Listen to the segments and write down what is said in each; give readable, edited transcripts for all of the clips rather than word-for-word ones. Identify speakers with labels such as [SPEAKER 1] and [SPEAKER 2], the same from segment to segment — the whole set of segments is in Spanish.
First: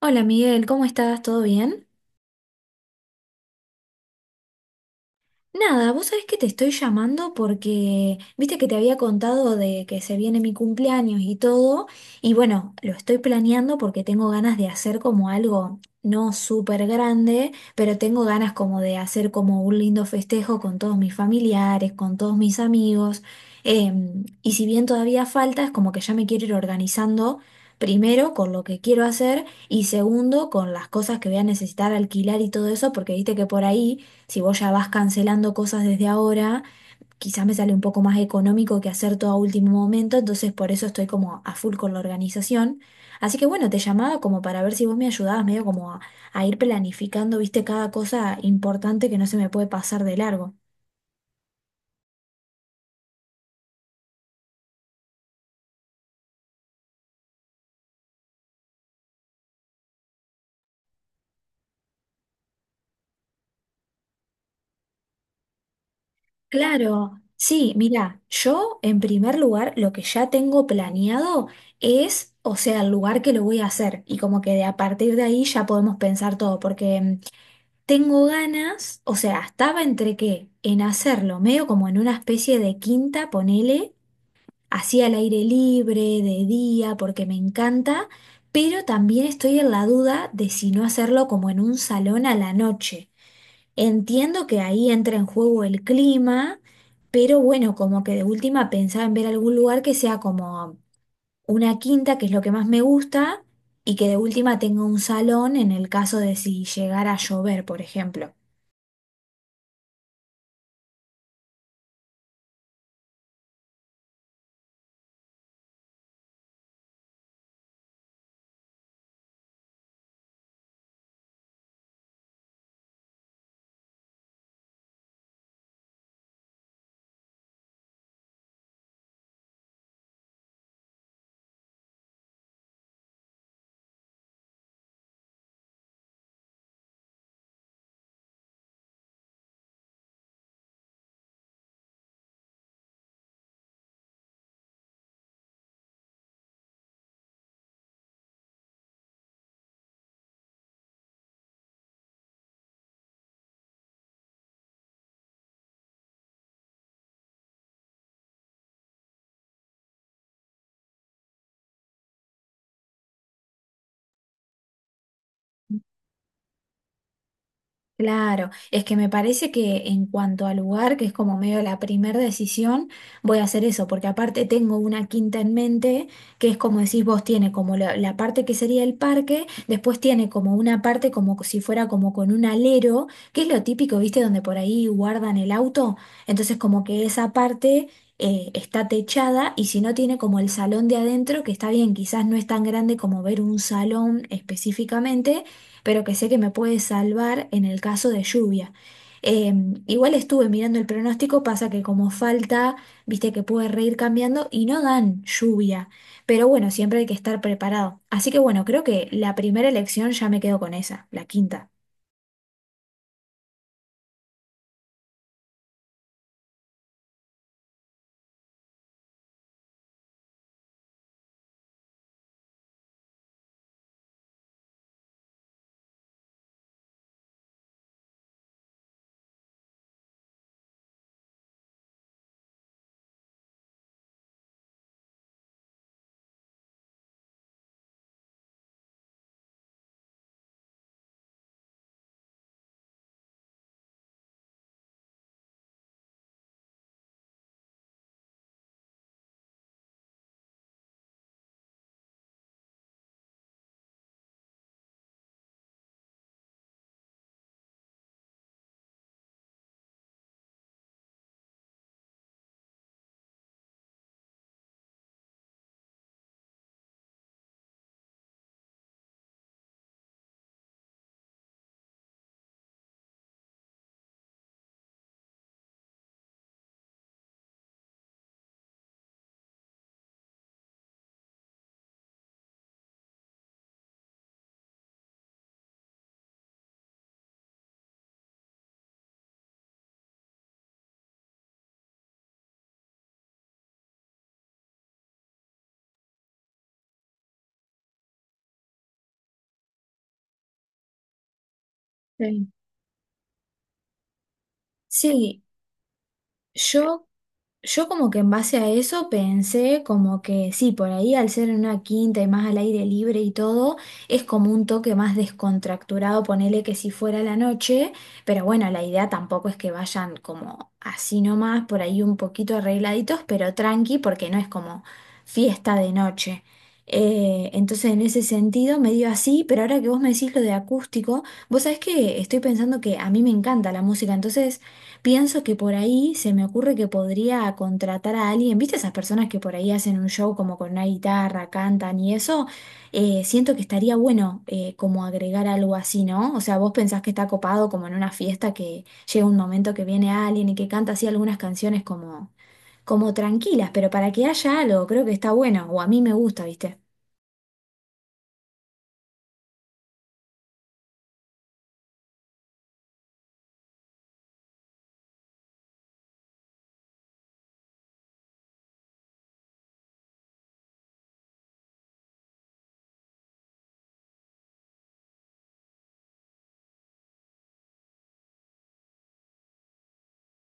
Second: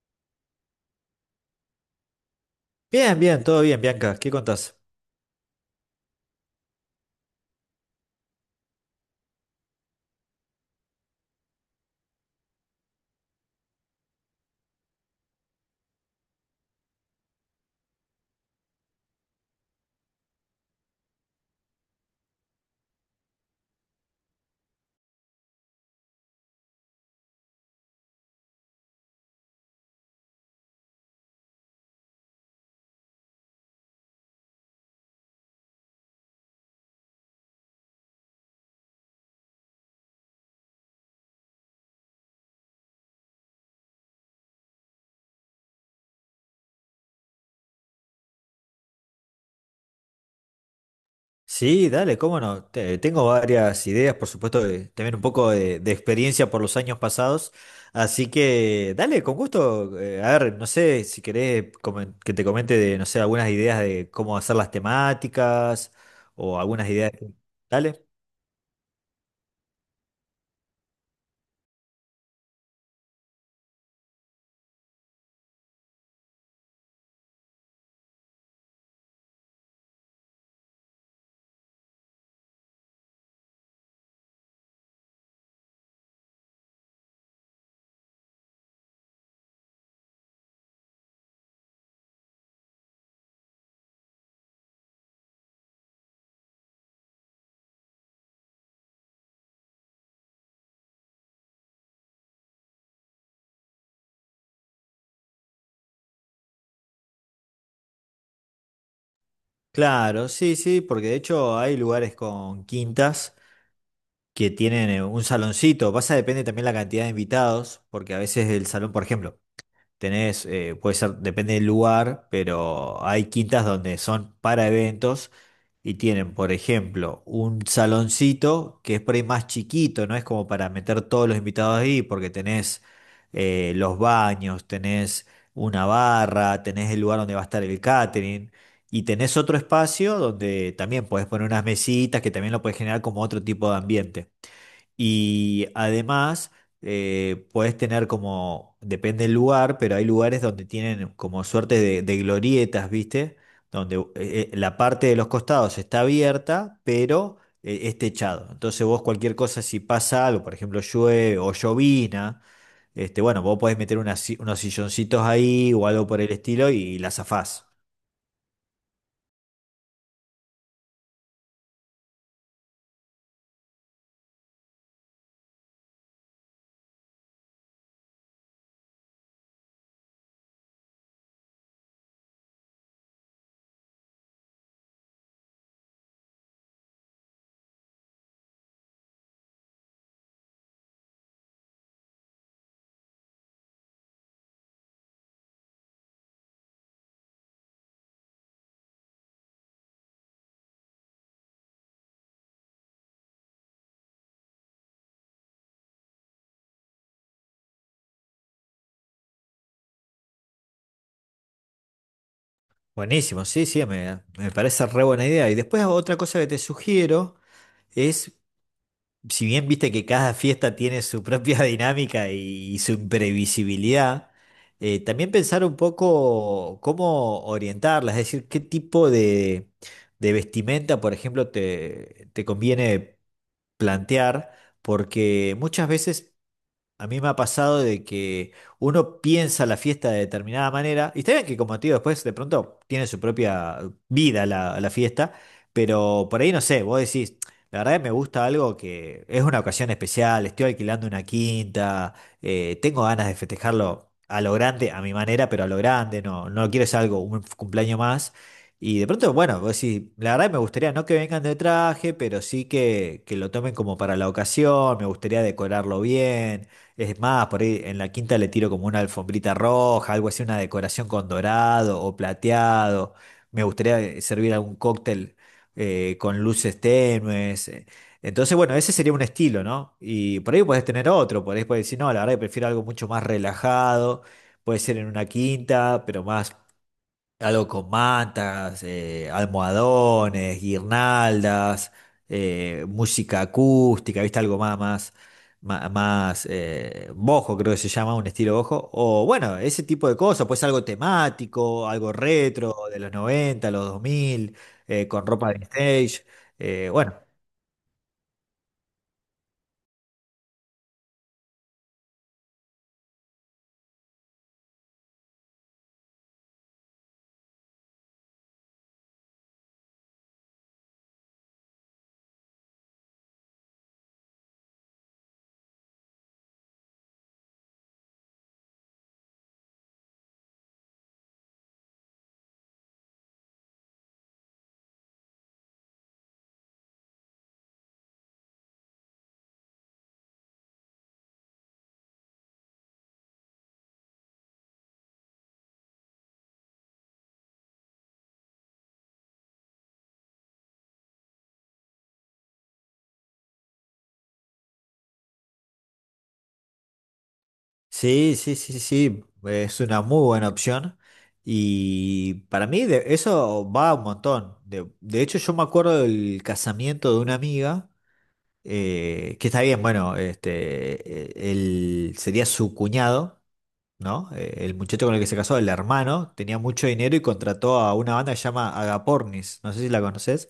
[SPEAKER 1] Hola, Miguel, ¿cómo estás? ¿Todo bien?
[SPEAKER 2] Bien, bien, todo bien, Bianca. ¿Qué contás?
[SPEAKER 1] Nada, vos sabés que te estoy llamando porque viste que te había contado de que se viene mi cumpleaños y todo, y bueno, lo estoy planeando porque tengo ganas de hacer como algo no súper grande, pero tengo ganas como de hacer como un lindo festejo con todos mis familiares, con todos mis amigos. Y si bien todavía falta, es como que ya me quiero ir organizando. Primero, con lo que quiero hacer y segundo, con las cosas que voy a necesitar alquilar y todo eso, porque viste que por ahí, si vos ya vas cancelando cosas desde ahora, quizás me sale un poco más económico que hacer todo a último momento, entonces por eso estoy como a full con la organización. Así que bueno, te llamaba como para ver si vos me ayudabas medio como a ir planificando, viste, cada cosa importante que no se me puede pasar de largo.
[SPEAKER 2] Sí, dale, cómo no. Tengo varias ideas, por supuesto, también un poco de experiencia por los años pasados. Así que, dale, con gusto. A ver, no sé si querés que te comente de, no sé, algunas ideas de cómo hacer las temáticas o algunas ideas.
[SPEAKER 1] Claro, sí,
[SPEAKER 2] Dale.
[SPEAKER 1] mira, yo en primer lugar lo que ya tengo planeado es, o sea, el lugar que lo voy a hacer y como que de a partir de ahí ya podemos pensar todo, porque tengo ganas, o sea, estaba entre qué, en hacerlo, medio como en una especie de quinta, ponele, así al aire libre, de día, porque me encanta, pero también estoy en la duda de si no hacerlo como en un salón a la noche. Entiendo que ahí entra en juego el clima, pero bueno, como que de última pensaba en ver algún lugar que sea como una quinta, que es lo que más me gusta, y que de última tenga un salón en el caso de si llegara a llover, por ejemplo.
[SPEAKER 2] Claro, sí, sí, porque de hecho hay lugares con quintas que tienen un saloncito. Pasa, depende también la cantidad de invitados, porque a veces el salón, por ejemplo. Tenés, puede ser, depende del lugar, pero hay quintas donde son para eventos y tienen, por ejemplo, un saloncito que es por ahí más chiquito, no es como para meter todos los invitados ahí, porque tenés los baños, tenés una barra, tenés el lugar donde va a estar el catering y tenés otro espacio donde también podés poner unas mesitas que también lo podés generar como otro tipo de ambiente. Y además, podés tener como, depende del lugar, pero hay lugares donde tienen como suerte de glorietas, ¿viste? Donde la parte de los costados está abierta, pero es techado. Entonces vos cualquier cosa, si pasa algo, por ejemplo, llueve o llovina, este, bueno, vos podés meter unas si- unos silloncitos ahí o algo por el estilo y la zafás.
[SPEAKER 1] Claro, es que me parece que en cuanto al lugar, que es como medio la primera decisión, voy a hacer eso, porque aparte tengo una quinta en mente, que es como decís vos, tiene como la parte que sería el parque, después tiene como una parte como si fuera como con un alero, que es lo típico, ¿viste? Donde por ahí guardan el auto, entonces como que esa parte... está techada y si no tiene como el salón de adentro, que está bien, quizás no es tan grande como ver un salón específicamente, pero que sé que me puede salvar en el caso de lluvia. Eh, igual estuve mirando el pronóstico, pasa que como falta, viste que puede reír cambiando y no dan lluvia, pero bueno, siempre hay que estar preparado. Así que bueno, creo que la primera elección ya me quedo con esa, la quinta.
[SPEAKER 2] Buenísimo, sí, sí, me parece re buena idea. Y después otra cosa que te sugiero es si bien viste que cada fiesta tiene su propia dinámica y su imprevisibilidad, también pensar un poco cómo orientarla, es decir, qué tipo de vestimenta, por ejemplo, te conviene plantear, porque muchas veces, a mí me ha pasado de que uno piensa la fiesta de determinada manera, y está bien que, como te digo, después de pronto tiene su propia vida la fiesta, pero por ahí no sé, vos decís, la verdad que me gusta algo que es una ocasión especial, estoy alquilando una quinta, tengo ganas de festejarlo a lo grande, a mi manera, pero a lo grande, no, no quiero ser algo, un cumpleaños más. Y de pronto, bueno, vos decís, la verdad que me gustaría no que vengan de traje, pero sí que lo tomen como para la ocasión, me gustaría decorarlo bien, es más, por ahí en la quinta le tiro como una alfombrita roja, algo así, una decoración con dorado o plateado. Me gustaría servir algún cóctel con luces tenues. Entonces, bueno, ese sería un estilo, ¿no? Y por ahí puedes tener otro, por ahí puedes decir, no, la verdad que prefiero algo mucho más relajado, puede ser en una quinta, pero más. Algo con mantas, almohadones, guirnaldas, música acústica, ¿viste? Algo más, más, bojo, creo que se llama, un estilo bojo. O bueno, ese tipo de cosas, pues algo temático, algo
[SPEAKER 1] Sí,
[SPEAKER 2] retro, de los 90, los 2000, con
[SPEAKER 1] sí,
[SPEAKER 2] ropa de stage. Eh,
[SPEAKER 1] yo
[SPEAKER 2] bueno,
[SPEAKER 1] Yo como que en base a eso pensé como que sí, por ahí al ser en una quinta y más al aire libre y todo, es como un toque más descontracturado, ponele que si fuera la noche, pero bueno, la idea tampoco es que vayan como así nomás, por ahí un poquito arregladitos, pero tranqui, porque no es como fiesta de noche. Entonces en ese sentido medio así, pero ahora que vos me decís lo de acústico, vos sabés que estoy pensando que a mí me encanta la música, entonces... Pienso que por ahí se me ocurre que podría contratar a alguien, ¿viste esas personas que por ahí hacen un show como con una guitarra, cantan y eso? Siento que estaría bueno como agregar algo así, ¿no? O sea, ¿vos pensás que está copado como en una fiesta que llega un momento que viene alguien y que canta así algunas canciones como, como tranquilas, pero para que haya algo? Creo que está bueno, o a mí me gusta, ¿viste?
[SPEAKER 2] Sí, sí, sí, sí, es una muy buena opción y para mí eso va un montón. De hecho, yo me acuerdo del casamiento de una amiga, que está bien, bueno, este, él sería su cuñado, ¿no? El muchacho con el que se casó, el hermano, tenía mucho dinero y contrató a una banda que se llama Agapornis, no sé si la conoces,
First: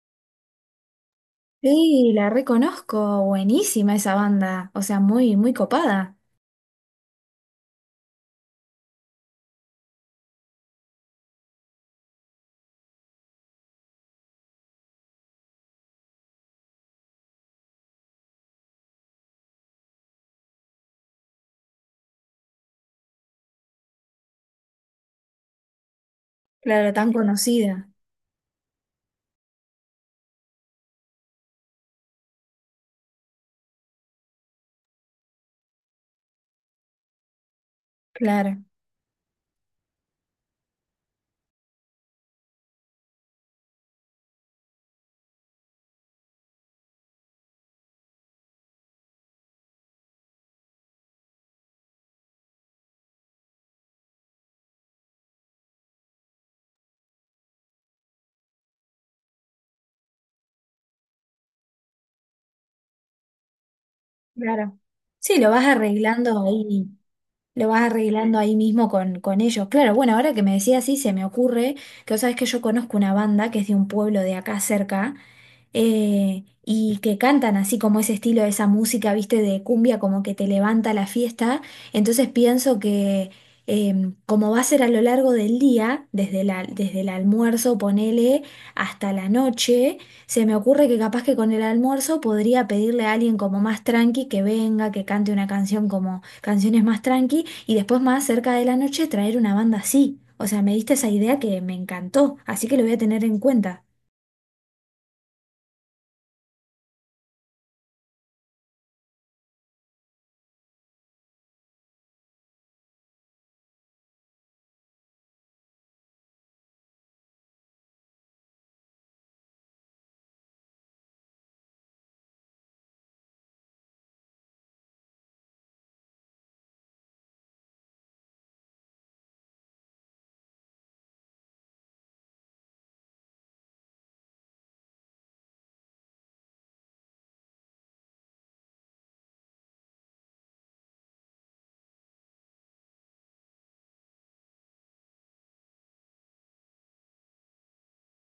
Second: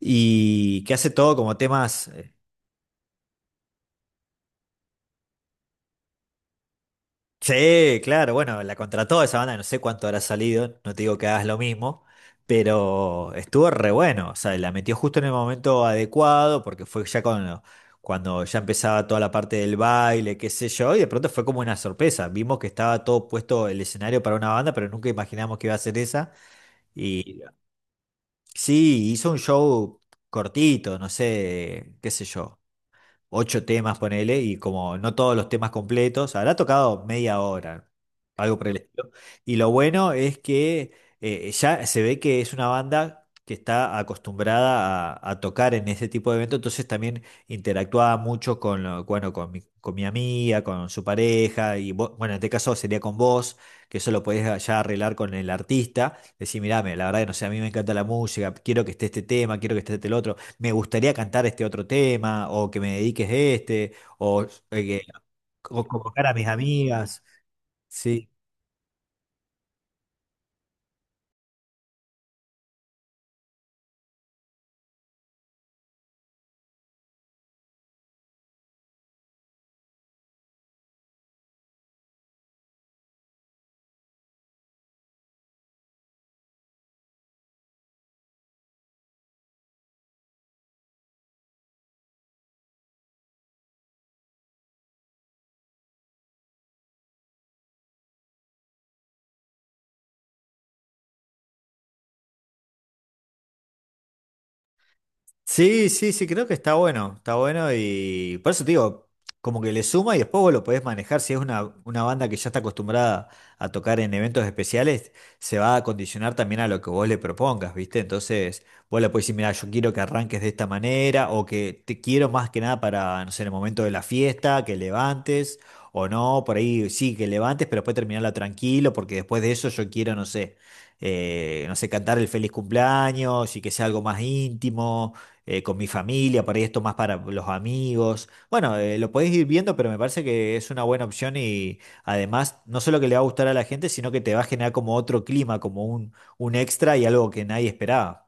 [SPEAKER 2] y que hace todo como temas.
[SPEAKER 1] Sí, la reconozco, buenísima esa banda, o sea, muy, muy copada,
[SPEAKER 2] Sí, claro, bueno, la contrató esa banda, no sé cuánto habrá salido, no te digo que hagas lo mismo, pero estuvo re bueno, o sea, la metió justo en el momento adecuado, porque fue ya cuando ya empezaba toda la parte del baile, qué sé yo, y de pronto fue como una sorpresa, vimos que estaba todo puesto el escenario para una banda, pero nunca imaginamos que iba a ser esa,
[SPEAKER 1] claro, tan
[SPEAKER 2] y
[SPEAKER 1] conocida,
[SPEAKER 2] sí, hizo un show cortito, no sé, qué sé yo, 8 temas, ponele, y como no todos los temas completos, habrá tocado media hora, algo
[SPEAKER 1] claro.
[SPEAKER 2] por el estilo. Y lo bueno es que ya se ve que es una banda que está acostumbrada a tocar en ese tipo de evento, entonces también interactuaba mucho con, bueno, con con mi amiga, con su pareja, y bueno, en este caso sería con vos, que eso lo podés ya arreglar con el artista, decir, mirá, la verdad que no sé, a mí me encanta la música, quiero que esté este tema, quiero que esté este el otro, me gustaría cantar este otro tema, o que me dediques este, o,
[SPEAKER 1] Claro. Sí, lo vas
[SPEAKER 2] o convocar a
[SPEAKER 1] arreglando
[SPEAKER 2] mis
[SPEAKER 1] ahí,
[SPEAKER 2] amigas.
[SPEAKER 1] lo vas
[SPEAKER 2] Sí.
[SPEAKER 1] arreglando ahí mismo con ellos. Claro, bueno, ahora que me decías así, se me ocurre que vos sabés que yo conozco una banda que es de un pueblo de acá cerca, y que cantan así como ese estilo de esa música, viste, de cumbia, como que te levanta la fiesta. Entonces pienso que como va a ser a lo largo del día, desde la, desde el almuerzo, ponele, hasta la noche, se me ocurre que capaz que con el almuerzo podría pedirle a alguien como más tranqui que venga, que cante una canción como canciones más tranqui, y después más cerca de la noche traer una banda así. O sea, me diste esa idea que me encantó, así que lo voy a tener en cuenta.
[SPEAKER 2] Sí, sí, sí, creo que está bueno y por eso te digo, como que le suma y después vos lo podés manejar, si es una banda que ya está acostumbrada a tocar en eventos especiales, se va a condicionar también a lo que vos le propongas, ¿viste? Entonces vos le podés decir, mira, yo quiero que arranques de esta manera o que te quiero más que nada para, no sé, en el momento de la fiesta, que levantes o no, por ahí sí, que levantes, pero después terminarla tranquilo porque después de eso yo quiero, no sé, no sé, cantar el feliz cumpleaños y que sea algo más íntimo con mi familia, por ahí esto más para los amigos. Bueno, lo podéis ir viendo, pero me parece que es una buena opción y además no solo que le va a gustar a la gente, sino que te va a generar como otro clima, como un extra y algo que nadie esperaba.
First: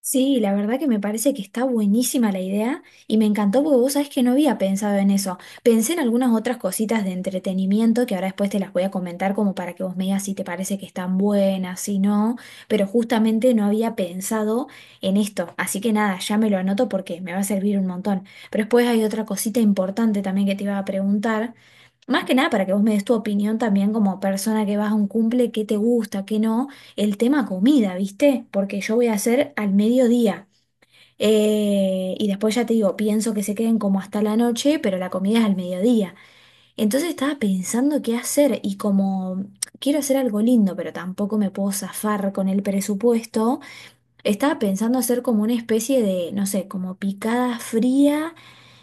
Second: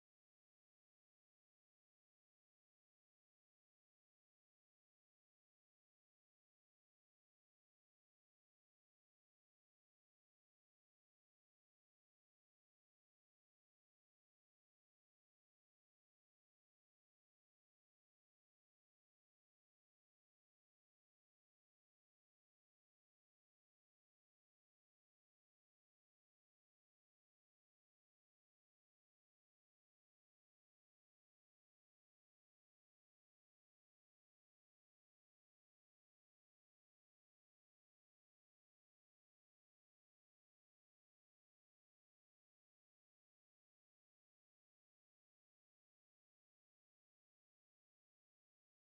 [SPEAKER 1] Sí, la verdad que me parece que está buenísima la idea y me encantó porque vos sabés que no había pensado en eso. Pensé en algunas otras cositas de entretenimiento que ahora después te las voy a comentar como para que vos me digas si te parece que están buenas, si no, pero justamente no había pensado en esto. Así que nada, ya me lo anoto porque me va a servir un montón. Pero después hay otra cosita importante también que te iba a preguntar. Más que nada para que vos me des tu opinión también como persona que vas a un cumple, qué te gusta, qué no, el tema comida, ¿viste? Porque yo voy a hacer al mediodía. Y después ya te digo, pienso que se queden como hasta la noche, pero la comida es al mediodía. Entonces estaba pensando qué hacer y como quiero hacer algo lindo, pero tampoco me puedo zafar con el presupuesto. Estaba pensando hacer como una especie de, no sé, como picada fría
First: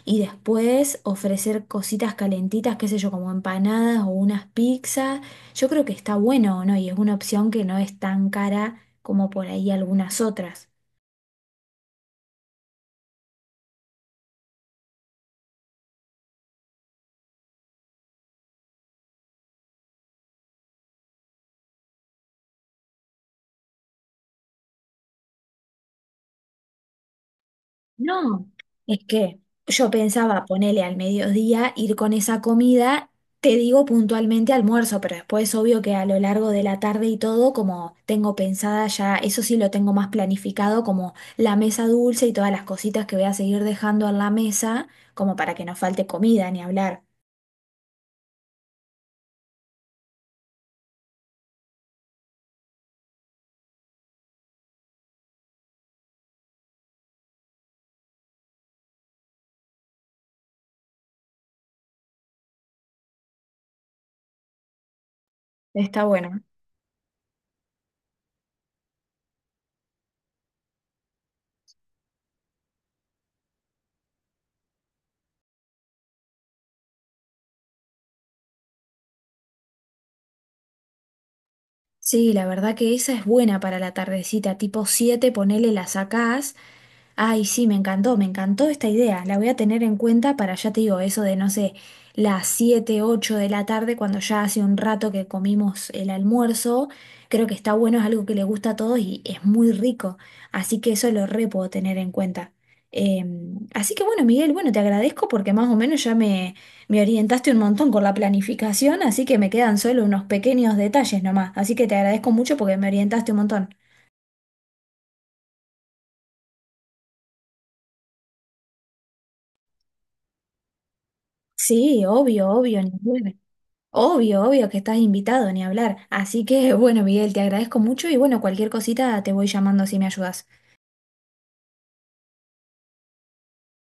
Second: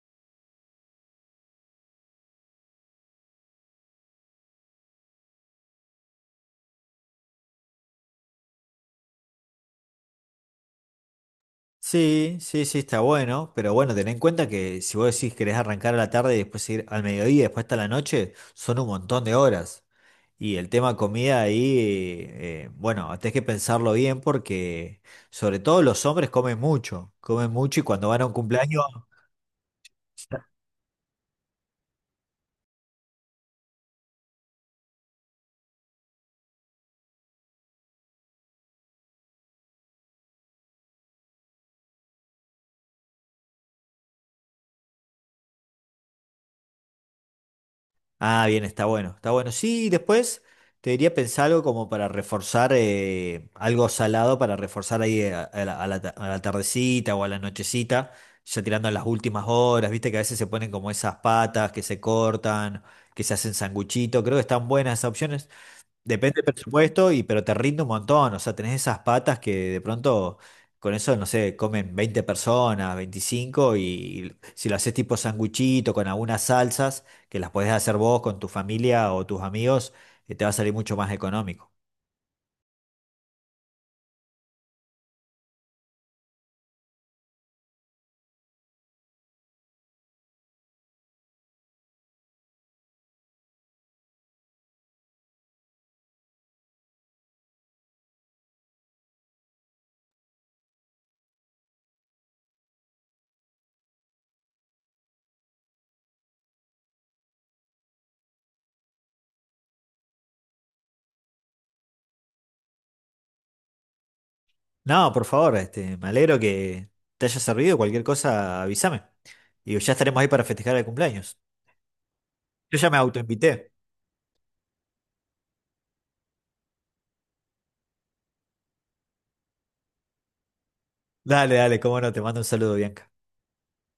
[SPEAKER 1] y después ofrecer cositas calentitas, qué sé yo, como empanadas o unas pizzas. Yo creo que está bueno, ¿no? Y es una opción que no es tan cara como por ahí algunas otras.
[SPEAKER 2] Sí, sí, sí, está bueno, pero bueno, ten en cuenta que si vos decís querés arrancar a la tarde y después ir al mediodía, y después hasta la noche, son un montón de horas. Y el tema comida ahí, bueno, tenés que pensarlo bien porque sobre todo los hombres comen mucho y cuando van a un
[SPEAKER 1] No,
[SPEAKER 2] cumpleaños.
[SPEAKER 1] es que yo pensaba ponerle al mediodía, ir con esa comida, te digo puntualmente almuerzo, pero después obvio que a lo largo de la tarde y todo, como tengo pensada ya, eso sí lo tengo más planificado, como la mesa dulce y todas las cositas que voy a seguir dejando en la mesa, como para que no falte comida ni hablar.
[SPEAKER 2] Ah, bien, está bueno, está bueno. Sí, y después te diría pensar algo como para reforzar, algo salado para reforzar ahí a, a la a la tardecita o a la nochecita, ya tirando a las últimas horas, viste que a veces se ponen como esas patas que se cortan, que se hacen sanguchito, creo que están buenas esas opciones.
[SPEAKER 1] Está
[SPEAKER 2] Depende
[SPEAKER 1] bueno.
[SPEAKER 2] del presupuesto, y, pero te rinde un montón. O sea, tenés esas patas que de pronto con eso, no sé, comen 20 personas, 25 y si lo haces tipo sanguchito con algunas salsas, que las podés hacer vos con tu familia o tus amigos, te va a salir mucho más económico.
[SPEAKER 1] Sí, la verdad que esa es buena para la tardecita, tipo 7, ponele, la sacás. Ay, sí, me encantó esta idea. La voy a tener en cuenta para, ya te digo, eso de, no sé, las 7 u 8 de la tarde, cuando ya hace un rato que comimos el almuerzo. Creo que está bueno, es algo que le gusta a todos y es muy rico. Así que eso lo re puedo tener en cuenta. Eh, Así que bueno, Miguel, bueno, te agradezco porque más o menos ya me orientaste un montón con la planificación, así que me quedan solo unos pequeños detalles nomás. Así que te agradezco mucho porque me orientaste un montón.
[SPEAKER 2] No, por favor, este, me alegro que te haya servido. Cualquier cosa, avísame. Y ya estaremos ahí para festejar el cumpleaños.
[SPEAKER 1] Sí, obvio,
[SPEAKER 2] Yo
[SPEAKER 1] obvio, ni
[SPEAKER 2] ya me
[SPEAKER 1] hablar.
[SPEAKER 2] autoinvité.
[SPEAKER 1] Obvio, obvio que estás invitado, ni hablar. Así que bueno, Miguel, te agradezco mucho y bueno, cualquier cosita te voy llamando si me ayudas.
[SPEAKER 2] Dale, dale, cómo no, te mando un saludo, Bianca.